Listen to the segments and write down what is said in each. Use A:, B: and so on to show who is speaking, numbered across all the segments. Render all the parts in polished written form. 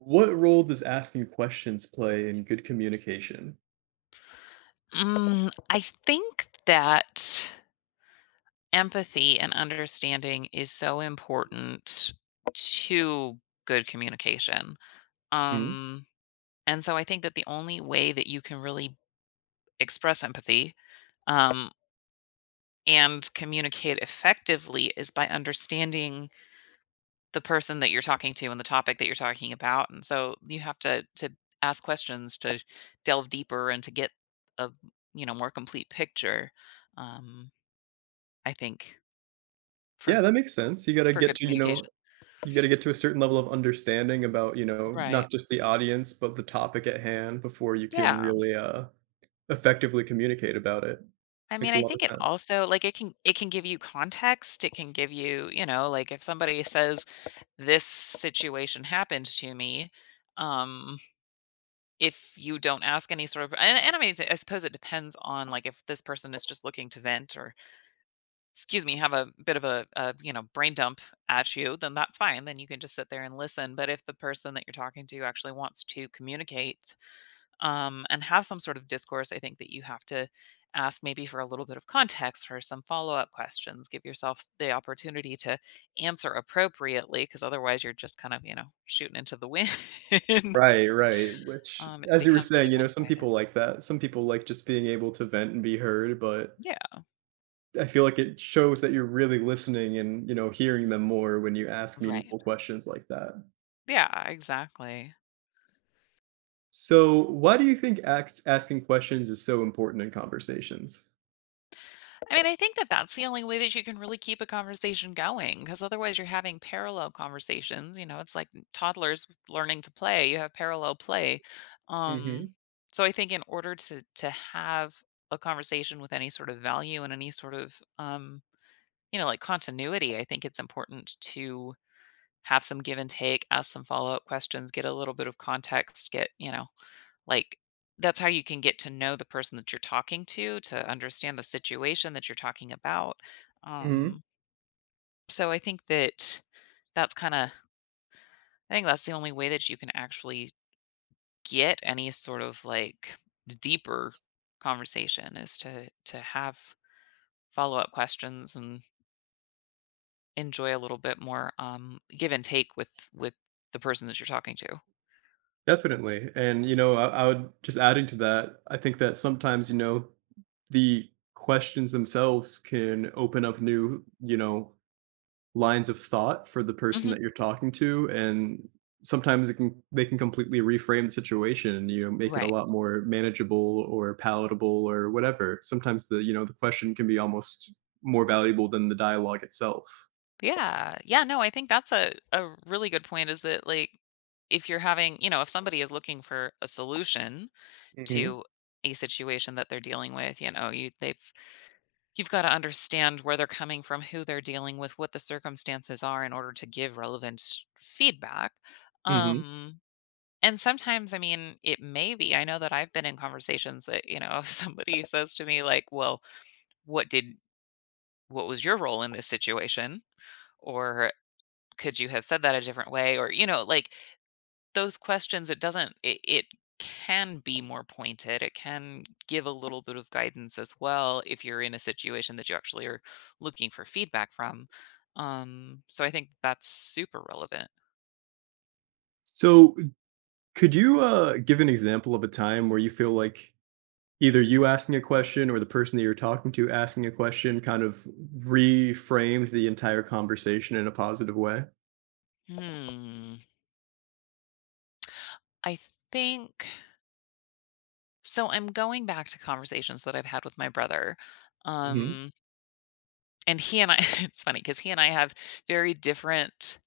A: What role does asking questions play in good communication?
B: I think that empathy and understanding is so important to good communication.
A: Mhm.
B: Um, and so I think that the only way that you can really express empathy um, and communicate effectively is by understanding the person that you're talking to and the topic that you're talking about. And so you have to ask questions to delve deeper and to get a more complete picture. Um, I think. For
A: Yeah, that makes sense. You gotta
B: for
A: get
B: good
A: to, you know,
B: communication.
A: you gotta get to a certain level of understanding about,
B: Right.
A: not just the audience, but the topic at hand before you can
B: Yeah.
A: really effectively communicate about it.
B: I mean,
A: Makes a
B: I
A: lot of
B: think it
A: sense.
B: also like, it can give you context, it can give you you know, like, if somebody says, "This situation happened to me," um, if you don't ask any sort of and I mean, I suppose it depends on, like, if this person is just looking to vent or, excuse me, have a bit of a, you know, brain dump at you, then that's fine, then you can just sit there and listen, but if the person that you're talking to actually wants to communicate and have some sort of discourse, I think that you have to ask maybe for a little bit of context for some follow up questions. Give yourself the opportunity to answer appropriately, because otherwise you're just kind of, you know, shooting into the wind.
A: Right, right. Which,
B: It
A: as you were
B: becomes
A: saying,
B: really
A: you know,
B: one
A: some
B: sided.
A: people like that. Some people like just being able to vent and be heard, but
B: Yeah,
A: I feel like it shows that you're really listening and hearing them more when you ask
B: right.
A: meaningful questions like that.
B: Yeah, exactly.
A: So, why do you think asking questions is so important in conversations?
B: I mean, I think that that's the only way that you can really keep a conversation going because otherwise you're having parallel conversations. You know, it's like toddlers learning to play, you have parallel play. Um,
A: Hmm.
B: so I think in order to have a conversation with any sort of value and any sort of you know, like continuity, I think it's important to have some give and take, ask some follow-up questions, get a little bit of context, get, you know, like, that's how you can get to know the person that you're talking to understand the situation that you're talking about.
A: Hmm.
B: Um, so I think that that's kinda. I think that's the only way that you can actually get any sort of, like, deeper conversation is to have follow-up questions and enjoy a little bit more give and take with the person that you're talking to.
A: Definitely. And I would just adding to that, I think that sometimes, the questions themselves can open up new, lines of thought for the person
B: Mhm.
A: that you're talking to. And sometimes they can completely reframe the situation and make it a
B: Right.
A: lot more manageable or palatable or whatever. Sometimes the question can be almost more valuable than the dialogue itself.
B: Yeah. Yeah, no, I think that's a really good point is that like if you're having, you know, if somebody is looking for a solution
A: Mhm,
B: to a situation that they're dealing with, you know, you they've you've got to understand where they're coming from, who they're dealing with, what the circumstances are in order to give relevant feedback.
A: mhm.
B: Um and sometimes I mean it may be I know that I've been in conversations that, you know, if somebody says to me like, "Well, what did. What was your role in this situation?" or "Could you have said that a different way?" or you know, like those questions, it doesn't it, it can be more pointed. It can give a little bit of guidance as well if you're in a situation that you actually are looking for feedback from. So I think that's super relevant.
A: So, could you give an example of a time where you feel like either you asking a question or the person that you're talking to asking a question kind of reframed the entire conversation in a positive way?
B: Hmm. I think so. I'm going back to conversations that I've had with my brother.
A: Mhm.
B: Um, and he and I, it's funny because he and I have very different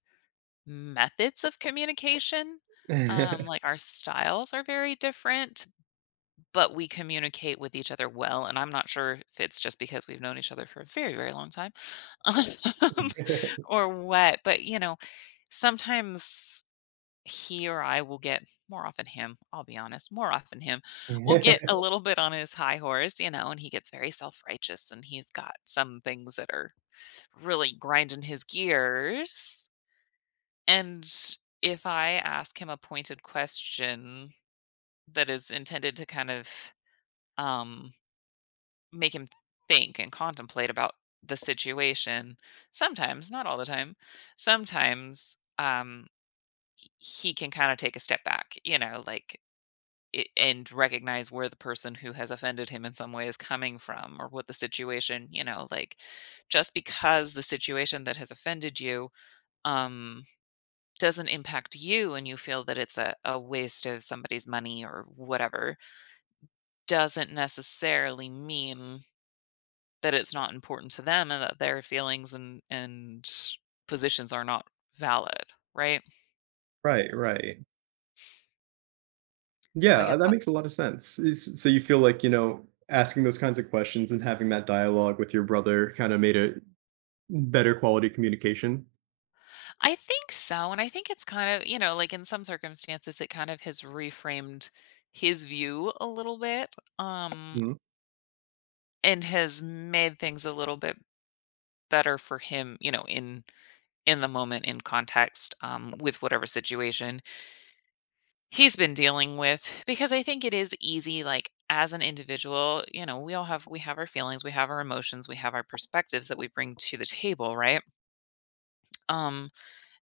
B: methods of communication. Like our styles are very different but we communicate with each other well. And I'm not sure if it's just because we've known each other for a very, very long time um, or what. But, you know, sometimes he or I will get. More often him, I'll be honest, more often him will get a little bit on his high horse, you know, and he gets very self righteous and he's got some things that are really grinding his gears. And if I ask him a pointed question that is intended to kind of, um, make him think and contemplate about the situation. Sometimes, not all the time. Sometimes he can kind of take a step back, you know, like and recognize where the person who has offended him in some way is coming from or what the situation, you know, like just because the situation that has offended you um doesn't impact you and you feel that it's a waste of somebody's money or whatever doesn't necessarily mean that it's not important to them and that their feelings and positions are not valid, right?
A: Right, right.
B: So I
A: Yeah,
B: guess
A: that makes a
B: that's
A: lot of sense. Is So you feel like, asking those kinds of questions and having that dialogue with your brother kinda made a better quality communication?
B: I think so, and I think it's kind of, you know, like in some circumstances it kind of has reframed his view a little bit,
A: Mhm.
B: and has made things a little bit better for him, you know, in the moment, in context, with whatever situation he's been dealing with because I think it is easy like as an individual, you know, we have our feelings, we have our emotions, we have our perspectives that we bring to the table, right? Um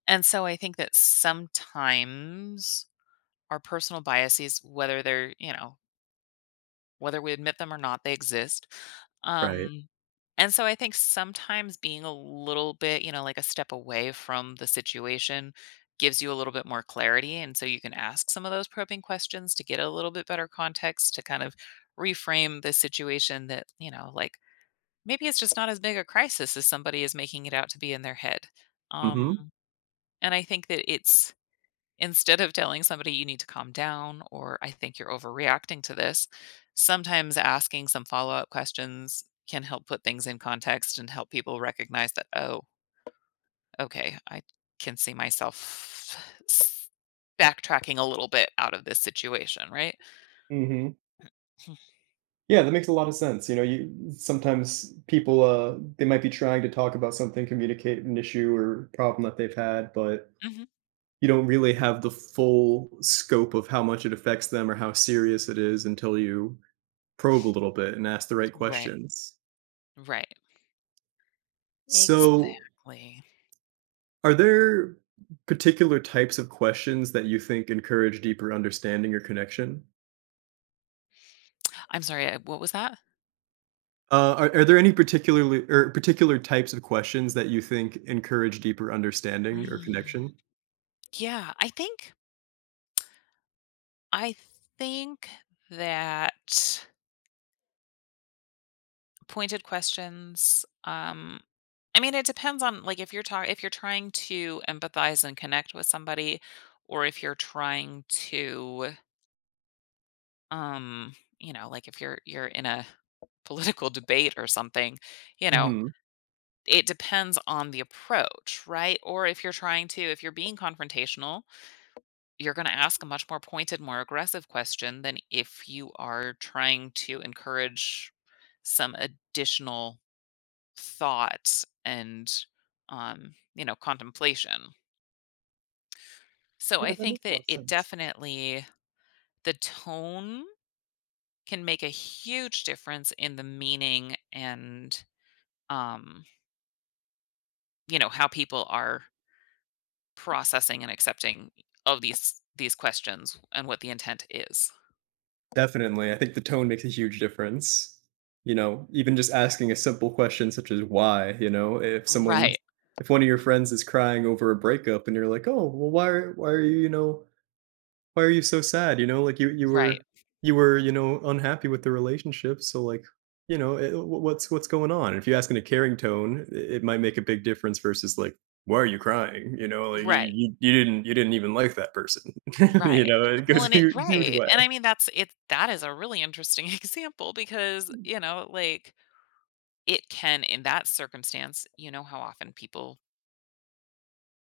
B: and so I think that sometimes our personal biases whether they're, you know, whether we admit them or not, they exist.
A: Right.
B: Um, and so I think sometimes being a little bit, you know, like a step away from the situation gives you a little bit more clarity. And so you can ask some of those probing questions to get a little bit better context to kind of reframe the situation that, you know, like maybe it's just not as big a crisis as somebody is making it out to be in their head. Um,
A: Mhm.
B: and I think that it's. Instead of telling somebody you need to calm down or I think you're overreacting to this, sometimes asking some follow up questions can help put things in context and help people recognize that, oh, okay, I can see myself s- backtracking a little bit out of this situation, right?
A: Mhm. Yeah, that makes a lot of sense. You know, you sometimes people they might be trying to talk about something, communicate an issue or problem that they've had, but
B: Hmm.
A: you don't really have the full scope of how much it affects them or how serious it is until you probe a little bit and ask the right
B: Right,
A: questions.
B: right.
A: So,
B: Exactly.
A: are there particular types of questions that you think encourage deeper understanding or connection?
B: I'm sorry, what was that?
A: Are there any particular types of questions that you think encourage deeper understanding or
B: Mm,
A: connection?
B: Yeah, I think that pointed questions. I mean, it depends on like if you're talking. If you're trying to empathize and connect with somebody, or if you're trying to, um, you know, like if you're in a political debate or something, you know,
A: Mhm.
B: it depends on the approach, right? Or if you're trying to, if you're being confrontational, you're going to ask a much more pointed, more aggressive question than if you are trying to encourage some additional thought and you know, contemplation. So
A: Yeah,
B: I
A: that
B: think
A: makes a lot
B: that
A: of
B: it
A: sense.
B: definitely the tone can make a huge difference in the meaning and um, you know, how people are processing and accepting of these questions and what the intent is.
A: Definitely, I think the tone makes a huge difference. You know, even just asking a simple question such as why, if
B: Right,
A: if one of your friends is crying over a breakup and you're like, "Oh, well, why are you, why are you so sad? You know, like you you
B: right,
A: were you were, unhappy with the relationship, so like, what's going on? If you ask in a caring tone, it might make a big difference versus like, why are you crying? You know, like you
B: right,
A: you, you didn't even like that person.
B: right.
A: It
B: Well,
A: goes a
B: and it
A: huge, huge
B: right.
A: way.
B: And I mean that's it that is a really interesting example because, you know, like it can in that circumstance you know how often people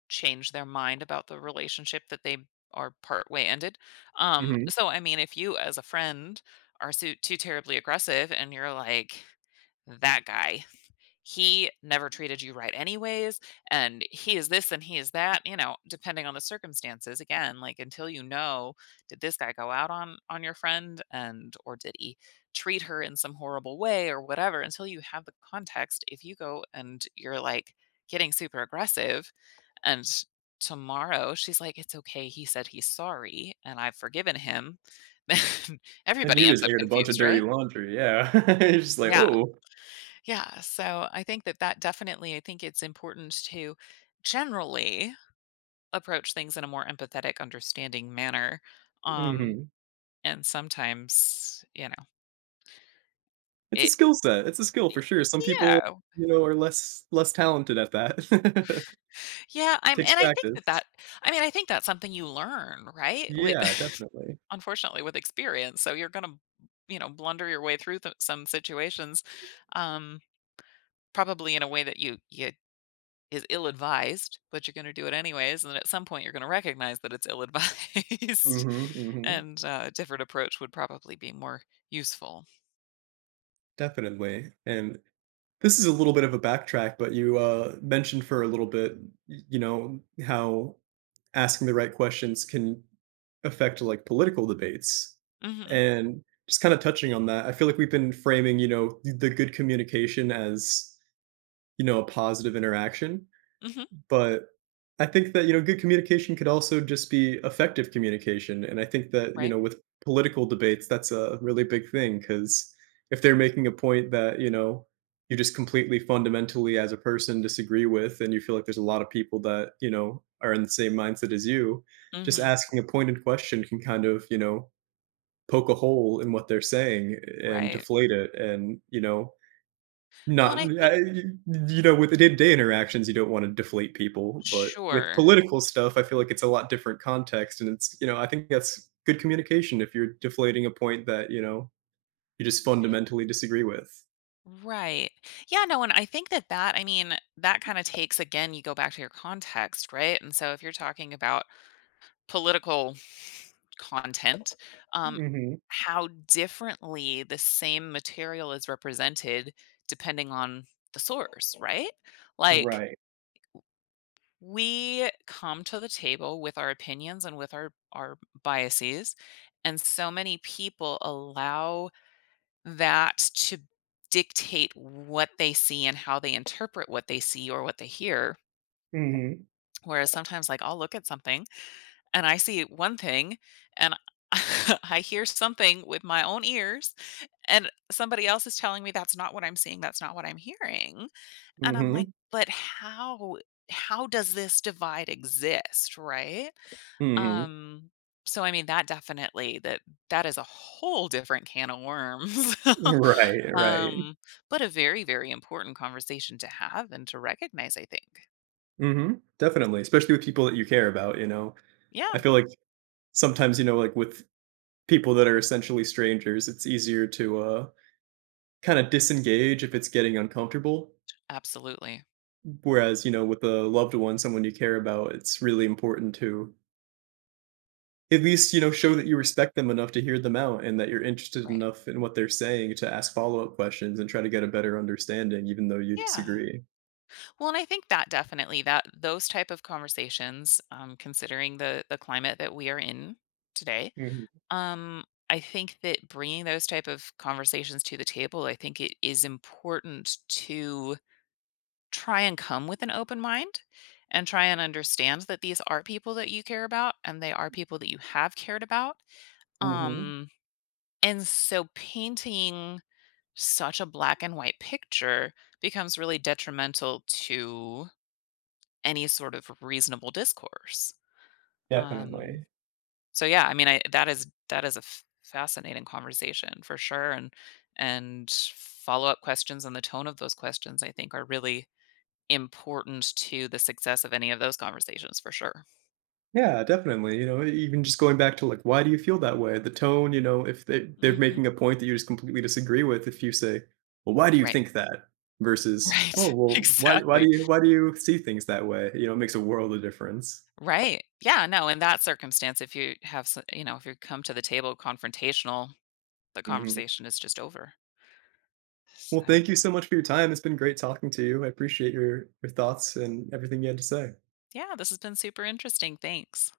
B: change their mind about the relationship that they are part way ended.
A: Hmm.
B: So I mean, if you as a friend are so, too terribly aggressive and you're like, that guy, he never treated you right anyways, and he is this and he is that, you know, depending on the circumstances. Again, like until you know, did this guy go out on your friend and or did he treat her in some horrible way or whatever? Until you have the context, if you go and you're like getting super aggressive and tomorrow she's like, it's okay. He said he's sorry and I've forgiven him. Then
A: And
B: everybody
A: you just
B: ends up
A: aired a bunch of
B: confused,
A: dirty
B: right?
A: laundry. Yeah, it's just like,
B: Yeah.
A: oh,
B: Yeah. So I think that that definitely, I think it's important to generally approach things in a more empathetic, understanding manner. Um,
A: Hmm.
B: and sometimes, you know,
A: It's a
B: it,
A: skill set. It's a skill for
B: it-
A: sure. Some people,
B: yeah,
A: you know, are less talented at that.
B: yeah, I'm
A: Takes
B: and I think that
A: practice.
B: that I mean, I think that's something you learn, right? With
A: Yeah, definitely.
B: unfortunately, with experience. So you're gonna, you know, blunder your way through th some situations, um, probably in a way that you is ill-advised, but you're gonna do it anyways, and then at some point you're gonna recognize that it's ill-advised,
A: Mhm, mhm,
B: and, a different approach would probably be more useful.
A: definitely, and this is a little bit of a backtrack, but you mentioned for a little bit, y you know, how asking the right questions can affect, like, political debates,
B: Mhm,
A: and just kinda touching on that, I feel like we've been framing, the good communication as, a positive interaction.
B: mhm,
A: But I think that, good communication could also just be effective communication, and I think that, you
B: right,
A: know, with political debates, that's a really big thing because if they're making a point that, you just completely fundamentally as a person disagree with and you feel like there's a lot of people that, are in the same mindset as you, just
B: mhm,
A: asking a pointed question can kind of, poke a hole in what they're saying and
B: right.
A: deflate it and, you know,
B: Well,
A: not
B: and I
A: uh,
B: think
A: you you know, with the day-to-day interactions, you don't wanna deflate people, but with
B: sure.
A: political stuff, I feel like it's a lot different context, and I think that's good communication if you're deflating a point that, you just fundamentally disagree with.
B: Right. Yeah, no, and I think that I mean, that kinda takes again, you go back to your context, right? And so if you're talking about political content, um,
A: Mhm.
B: how differently the same material is represented depending on the source, right? Like,
A: Right.
B: we come to the table with our opinions and with our biases, and so many people allow that to dictate what they see and how they interpret what they see or what they hear.
A: Mhm.
B: Whereas sometimes, like, I'll look at something and I see one thing and I hear something with my own ears, and somebody else is telling me that's not what I'm seeing, that's not what I'm hearing. And I'm like,
A: Mhm.
B: but how? How does this divide exist, right?
A: Mhm.
B: Um, so I mean, that definitely that that is a whole different can of worms.
A: Right, right.
B: Um, but a very, very important conversation to have and to recognize, I think.
A: Mhm. Definitely, especially with people that you care about, you know? I
B: Yeah,
A: feel like sometimes, like with people that are essentially strangers, it's easier to kind of disengage if it's getting uncomfortable.
B: absolutely.
A: Whereas, with a loved one, someone you care about, it's really important to at least, show that you respect them enough to hear them out and that you're interested
B: Right.
A: enough in what they're saying to ask follow up questions and try to get a better understanding, even though you
B: Yeah.
A: disagree.
B: Well, and I think that definitely that those type of conversations, considering the climate that we are in today,
A: Hmm.
B: um, I think that bringing those type of conversations to the table, I think it is important to try and come with an open mind and try and understand that these are people that you care about and they are people that you have cared about.
A: Hmm.
B: Um, and so painting such a black and white picture becomes really detrimental to any sort of reasonable discourse. Um,
A: Definitely.
B: so yeah, I mean, I, that is a fascinating conversation for sure, and follow up questions and the tone of those questions I think are really important to the success of any of those conversations for sure.
A: Yeah, definitely. Even just going back to like, why do you feel that way? The tone, if they're
B: Mhm.
A: making a point that you just completely disagree with, if you say, "Well, why do you
B: Right.
A: think that?" versus, "Oh,
B: Right.
A: well,
B: Exactly.
A: why do you see things that way?" It makes a world of difference.
B: Right. Yeah, no, in that circumstance, if you have s you know, if you come to the table confrontational, the
A: Hmm.
B: conversation is just over.
A: Well, thank
B: So,
A: you so much for your time. It's been great talking to you. I appreciate your thoughts and everything you had to say.
B: yeah, this has been super interesting. Thanks.